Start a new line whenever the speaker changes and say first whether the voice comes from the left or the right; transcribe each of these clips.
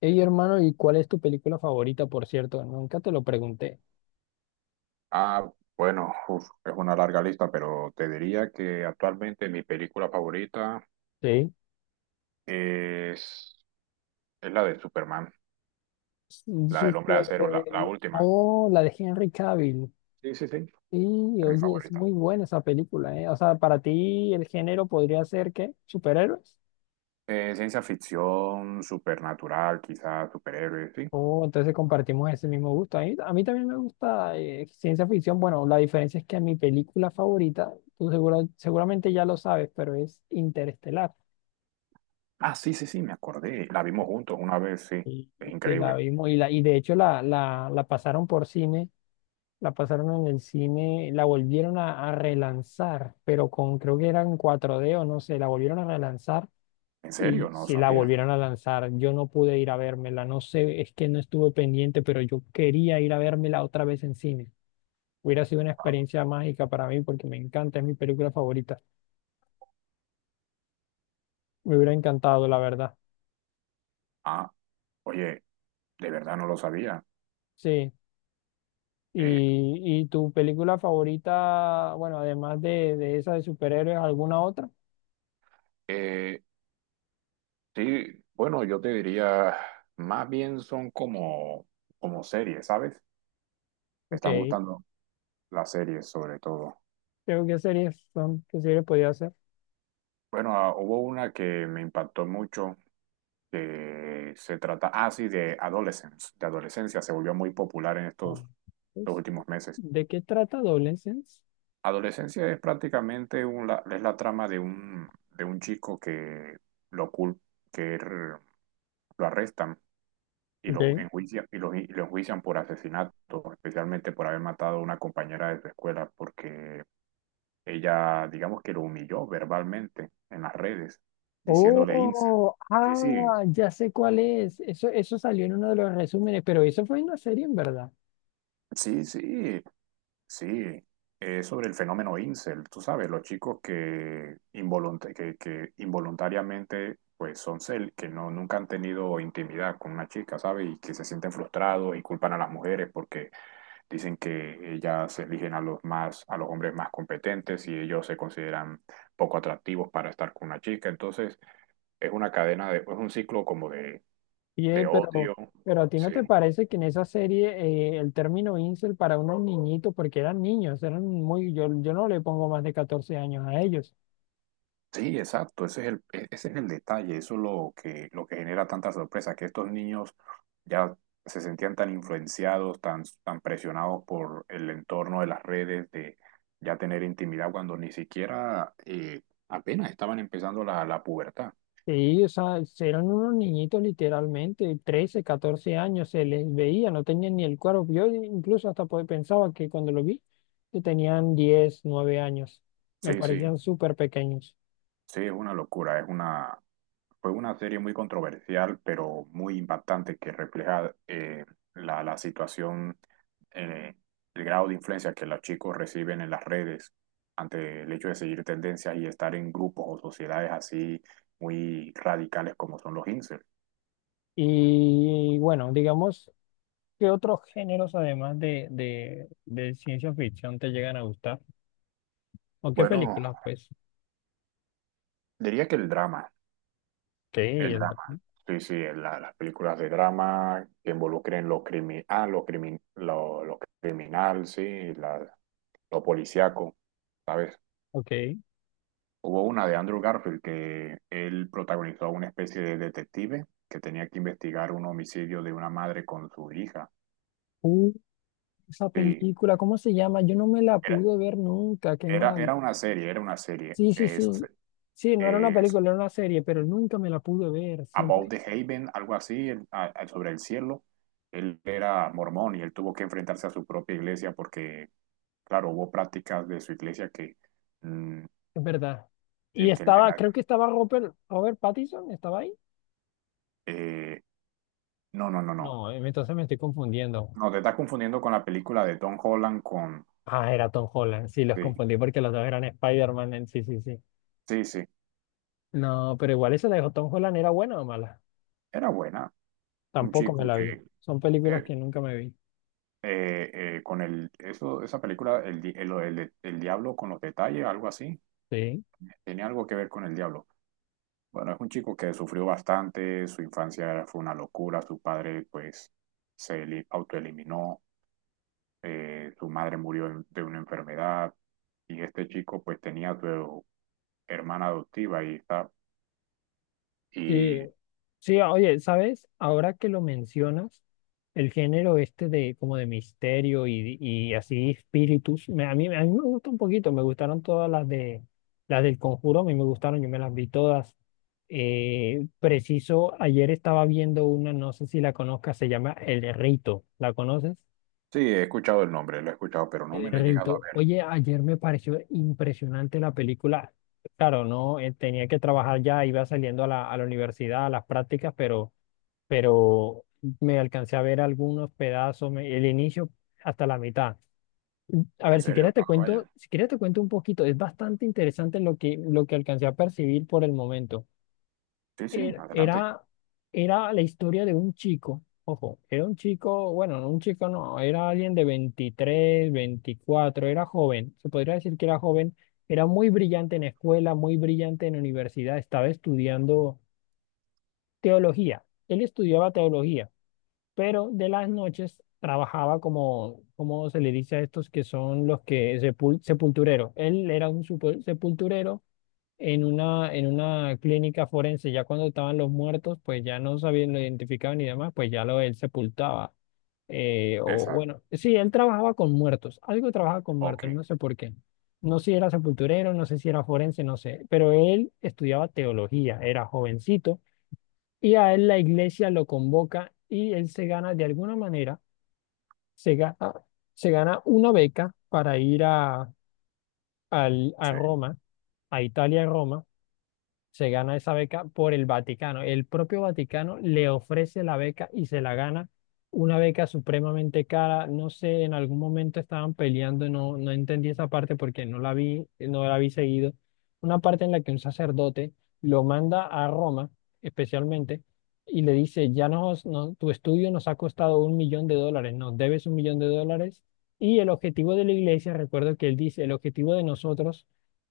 left: Hey hermano, ¿y cuál es tu película favorita, por cierto? Nunca te lo pregunté.
right: Ah, bueno, es una larga lista, pero te diría que actualmente mi película favorita
left: Sí.
right: es, es la de Superman,
left: Mm,
right: la del Hombre de
left: Súper.
right: Acero, la última.
left: Oh, la de Henry Cavill.
right: Sí, sí, sí.
left: Sí,
right: Es mi
left: oye, es
right: favorita.
left: muy buena esa película, ¿eh? O sea, para ti el género podría ser ¿qué? ¿Superhéroes?
right: Ciencia ficción, supernatural, quizás superhéroes, sí.
left: Oh, entonces compartimos ese mismo gusto. A mí también me gusta ciencia ficción. Bueno, la diferencia es que mi película favorita, tú seguramente ya lo sabes, pero es Interestelar.
right: Ah, sí, sí, sí, me acordé. La vimos juntos una vez, sí.
left: Y
right: Es
left: y que la
right: increíble.
left: vimos y de hecho la pasaron por cine. La pasaron en el cine, la volvieron a relanzar, pero con creo que era en 4D o no sé, la volvieron a relanzar
right: ¿En
left: y
right: serio? No lo
left: si la
right: sabía.
left: volvieron a lanzar. Yo no pude ir a vérmela, no sé, es que no estuve pendiente, pero yo quería ir a vérmela otra vez en cine. Hubiera sido una experiencia mágica para mí porque me encanta, es mi película favorita. Me hubiera encantado, la verdad.
right: Ah, oye, de verdad no lo sabía.
left: Sí.
right: Eh,
left: ¿Y tu película favorita, bueno, de esa de superhéroes, ¿alguna otra?
right: eh, Sí, bueno, yo te diría, más bien son como, como series, ¿sabes? Me
left: Ok,
right: están gustando las series sobre todo.
left: creo que series son, qué series podía hacer.
right: Bueno, hubo una que me impactó mucho, que se trata, ah, sí, de Adolescence, de adolescencia, se volvió muy popular en
left: Ah,
right: estos, los
left: pues,
right: últimos meses.
left: ¿de qué trata Adolescence?
right: Adolescencia es prácticamente es la trama de un chico que lo, cul- que er- lo arrestan y
left: Ok.
right: los enjuician, y los, y lo enjuician por asesinato, especialmente por haber matado a una compañera de su escuela, porque ella, digamos que lo humilló verbalmente en las redes, diciéndole incel.
left: Oh,
right: Sí, sí,
left: ah, ya sé cuál es. Eso salió en uno de los resúmenes, pero eso fue una serie en verdad.
right: sí, sí, sí. Es sobre el fenómeno incel, tú sabes, los chicos que involuntariamente pues son cel, que no, nunca han tenido intimidad con una chica, ¿sabes? Y que se sienten frustrados y culpan a las mujeres porque dicen que ellas eligen a los más, a los hombres más competentes y ellos se consideran poco atractivos para estar con una chica. Entonces, es una cadena de, es un ciclo como de
left: Oye,
right: odio.
left: pero a ti no
right: Sí.
left: te parece que en esa serie el término incel para unos niñitos, porque eran niños, eran muy, yo no le pongo más de 14 años a ellos.
right: Sí, exacto. Ese es ese es el detalle. Eso es lo que genera tanta sorpresa, que estos niños ya se sentían tan influenciados, tan, tan presionados por el entorno de las redes, de ya tener intimidad cuando ni siquiera apenas estaban empezando la pubertad.
left: Sí, o sea, eran unos niñitos literalmente, 13, 14 años, se les veía, no tenían ni el cuerpo. Yo incluso hasta pensaba que cuando lo vi, que tenían 10, 9 años. Me
right: Sí, sí.
left: parecían súper pequeños.
right: Sí, es una locura, fue una serie muy controversial, pero muy impactante que refleja la situación, eh, el grado de influencia que los chicos reciben en las redes ante el hecho de seguir tendencias y estar en grupos o sociedades así muy radicales como son los incels.
left: Y bueno, digamos, ¿qué otros géneros de ciencia ficción te llegan a gustar? ¿O qué
right: Bueno,
left: películas, pues?
right: diría que el drama,
left: Ok,
right: el
left: el-
right: drama. Sí, sí, las películas de drama que involucren lo criminal, sí, la, lo policíaco, ¿sabes?
left: ok.
right: Hubo una de Andrew Garfield que él protagonizó a una especie de detective que tenía que investigar un homicidio de una madre con su hija.
left: Uh, esa
right: Sí,
left: película, ¿cómo se llama? Yo no me la
right: era,
left: pude ver nunca, qué mal.
right: era una serie, era una serie.
left: Sí, sí, sí. Sí, no era una
right: Es
left: película, era una serie, pero nunca me la pude ver,
right: About
left: siempre,
right: the Haven, algo así, sobre el cielo. Él era mormón y él tuvo que enfrentarse a su propia iglesia porque, claro, hubo prácticas de su iglesia que... mm,
left: es verdad. Y
right: de que en
left: estaba,
right: la-
left: creo que estaba Robert Pattinson, ¿estaba ahí?
right: eh, no, no, no, no.
left: No, entonces me estoy confundiendo.
right: No, te estás confundiendo con la película de Tom Holland con...
left: Ah, era Tom Holland, sí, los
right: Sí.
left: confundí porque los dos eran Spider-Man, sí, sí, sí.
right: Sí, sí,
left: No, pero igual esa de Tom Holland, ¿era buena o mala?
right: era buena, un
left: Tampoco me
right: chico
left: la vi.
right: que
left: Son películas
right: eh,
left: que nunca me vi.
right: eh, con el, eso, esa película, el, di- el diablo con los detalles, algo así,
left: Sí.
right: tenía algo que ver con el diablo. Bueno, es un chico que sufrió bastante, su infancia fue una locura, su padre pues autoeliminó, su madre murió de una enfermedad y este chico pues tenía a su hermana adoptiva y está,
left: Sí,
right: y
left: sí, oye, ¿sabes? Ahora que lo mencionas, el género este de como de misterio y así espíritus, a mí me gusta un poquito, me gustaron todas las de las del Conjuro, a mí me gustaron, yo me las vi todas. Preciso, ayer estaba viendo una, no sé si la conozcas, se llama El Rito, ¿la conoces?
right: sí, he escuchado el nombre, lo he escuchado, pero no
left: El
right: me lo he llegado a
left: Rito.
right: ver.
left: Oye, ayer me pareció impresionante la película. Claro, no, tenía que trabajar ya, iba saliendo a la universidad, a las prácticas, pero pero me alcancé a ver algunos pedazos, el inicio hasta la mitad. A
right: ¿En
left: ver,
right: serio? Ah, vaya.
left: si quieres te cuento un poquito, es bastante interesante lo que alcancé a percibir por el momento.
right: Sí, sí,
left: Era,
right: adelante.
left: era, era la historia de un chico, ojo, era un chico, bueno, no un chico, no, era alguien de 23 veinticuatro, era joven, se podría decir que era joven, era muy brillante en escuela, muy brillante en universidad, estaba estudiando teología, él estudiaba teología, pero de las noches trabajaba como, como se le dice a estos que son los que sepultureros. Él era un sepulturero en una clínica forense. Ya cuando estaban los muertos, pues ya no sabían, lo identificaban y demás, pues ya lo él sepultaba. O
right: Esa.
left: bueno, sí, él trabajaba con muertos, algo trabajaba con
right: Ok,
left: muertos, no sé por qué. No sé si era sepulturero, no sé si era forense, no sé, pero él estudiaba teología, era jovencito y a él la iglesia lo convoca y él se gana de alguna manera se gana, se gana una beca para ir a
right: sí.
left: Roma, a Italia, Roma, se gana esa beca por el Vaticano. El propio Vaticano le ofrece la beca y se la gana. Una beca supremamente cara. No sé, en algún momento estaban peleando, no, no entendí esa parte porque no la vi, no la vi seguido. Una parte en la que un sacerdote lo manda a Roma, especialmente, y le dice, ya nos, no, tu estudio nos ha costado un millón de dólares, nos debes un millón de dólares. Y el objetivo de la iglesia, recuerdo que él dice, el objetivo de nosotros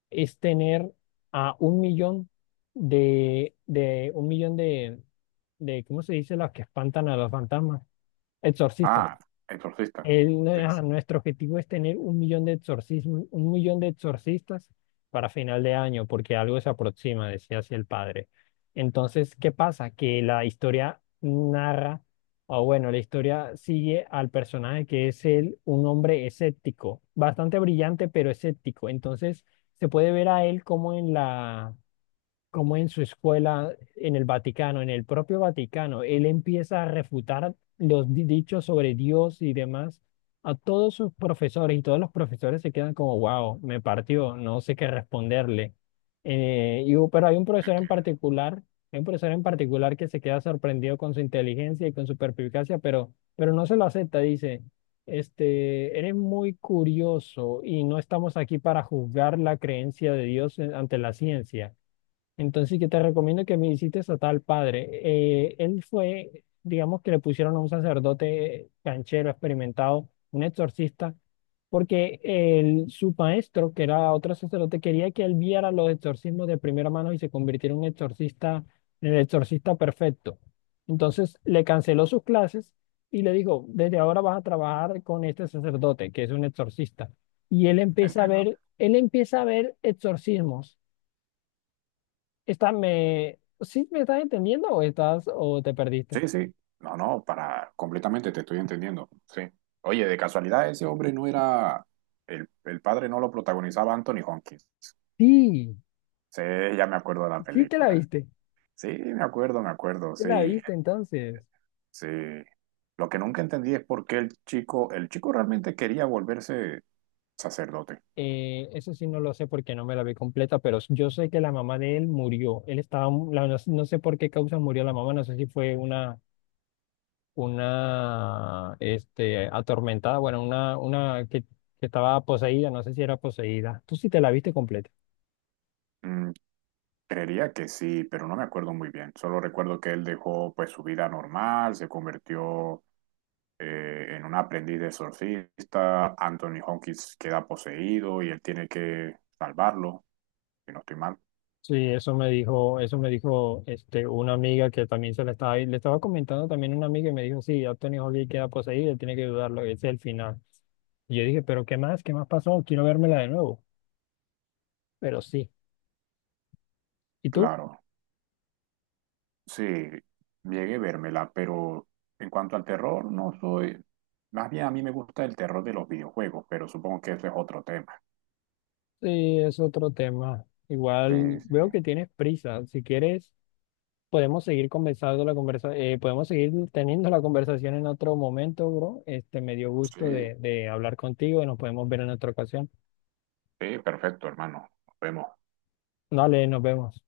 left: es tener a un millón de, de un millón de, de ¿cómo se dice? Los que espantan a los fantasmas. Exorcistas.
right: Ah, exorcista. Sí,
left: Ajá,
right: sí,
left: nuestro objetivo es tener un millón de exorcismos, un millón de exorcistas para final de año, porque algo se aproxima, decía así el padre. Entonces, ¿qué pasa? Que la historia narra, o bueno, la historia sigue al personaje que es él, un hombre escéptico, bastante brillante, pero escéptico. Entonces, se puede ver a él como en la como en su escuela, en el Vaticano, en el propio Vaticano, él empieza a refutar los dichos sobre Dios y demás a todos sus profesores y todos los profesores se quedan como, wow, me partió, no sé qué responderle. Pero hay un profesor en particular, hay un profesor en particular que se queda sorprendido con su inteligencia y con su perspicacia, pero no se lo acepta, dice. Este, eres muy curioso y no estamos aquí para juzgar la creencia de Dios ante la ciencia. Entonces yo te recomiendo que visites a tal padre. Él fue, digamos que le pusieron a un sacerdote canchero, experimentado, un exorcista, porque su maestro, que era otro sacerdote, quería que él viera los exorcismos de primera mano y se convirtiera en un exorcista, en el exorcista perfecto. Entonces le canceló sus clases y le dijo, desde ahora vas a trabajar con este sacerdote, que es un exorcista. Y él empieza a
right: entiendo.
left: ver, él empieza a ver exorcismos. Está, me, ¿sí me estás entendiendo o estás o te perdiste?
right: Sí, sí. No, no, para completamente te estoy entendiendo. Sí. Oye, de casualidad ese hombre no era el padre no lo protagonizaba Anthony Hopkins.
left: Sí,
right: Sí, ya me acuerdo de la
left: sí
right: película. Sí, me acuerdo,
left: te la
right: sí,
left: viste entonces.
right: sí. Lo que nunca entendí es por qué el chico realmente quería volverse sacerdote.
left: Eso sí no lo sé porque no me la vi completa, pero yo sé que la mamá de él murió. Él estaba, no, no sé por qué causa murió la mamá, no sé si fue una este, atormentada, bueno, una que estaba poseída, no sé si era poseída. Tú sí te la viste completa.
right: Mm, creería que sí, pero no me acuerdo muy bien. Solo recuerdo que él dejó pues su vida normal, se convirtió en un aprendiz de exorcista, Anthony Hopkins queda poseído y él tiene que salvarlo, si no estoy mal.
left: Sí, eso me dijo este, una amiga que también se le estaba comentando también una amiga y me dijo, sí, Anthony Hopkins queda poseído, tiene que dudarlo, ese es el final. Y yo dije, pero ¿qué más? ¿Qué más pasó? Quiero vérmela de nuevo. Pero sí. ¿Y tú?
right: Claro, sí, llegué a vérmela, pero en cuanto al terror, no soy. Más bien a mí me gusta el terror de los videojuegos, pero supongo que ese es otro tema.
left: Sí, es otro tema.
right: Sí,
left: Igual
right: sí,
left: veo que tienes prisa. Si quieres, podemos seguir conversando la conversa, podemos seguir teniendo la conversación en otro momento, bro. Este, me dio gusto
right: sí,
left: de hablar contigo y nos podemos ver en otra ocasión.
right: sí, perfecto, hermano. Nos vemos.
left: Dale, nos vemos.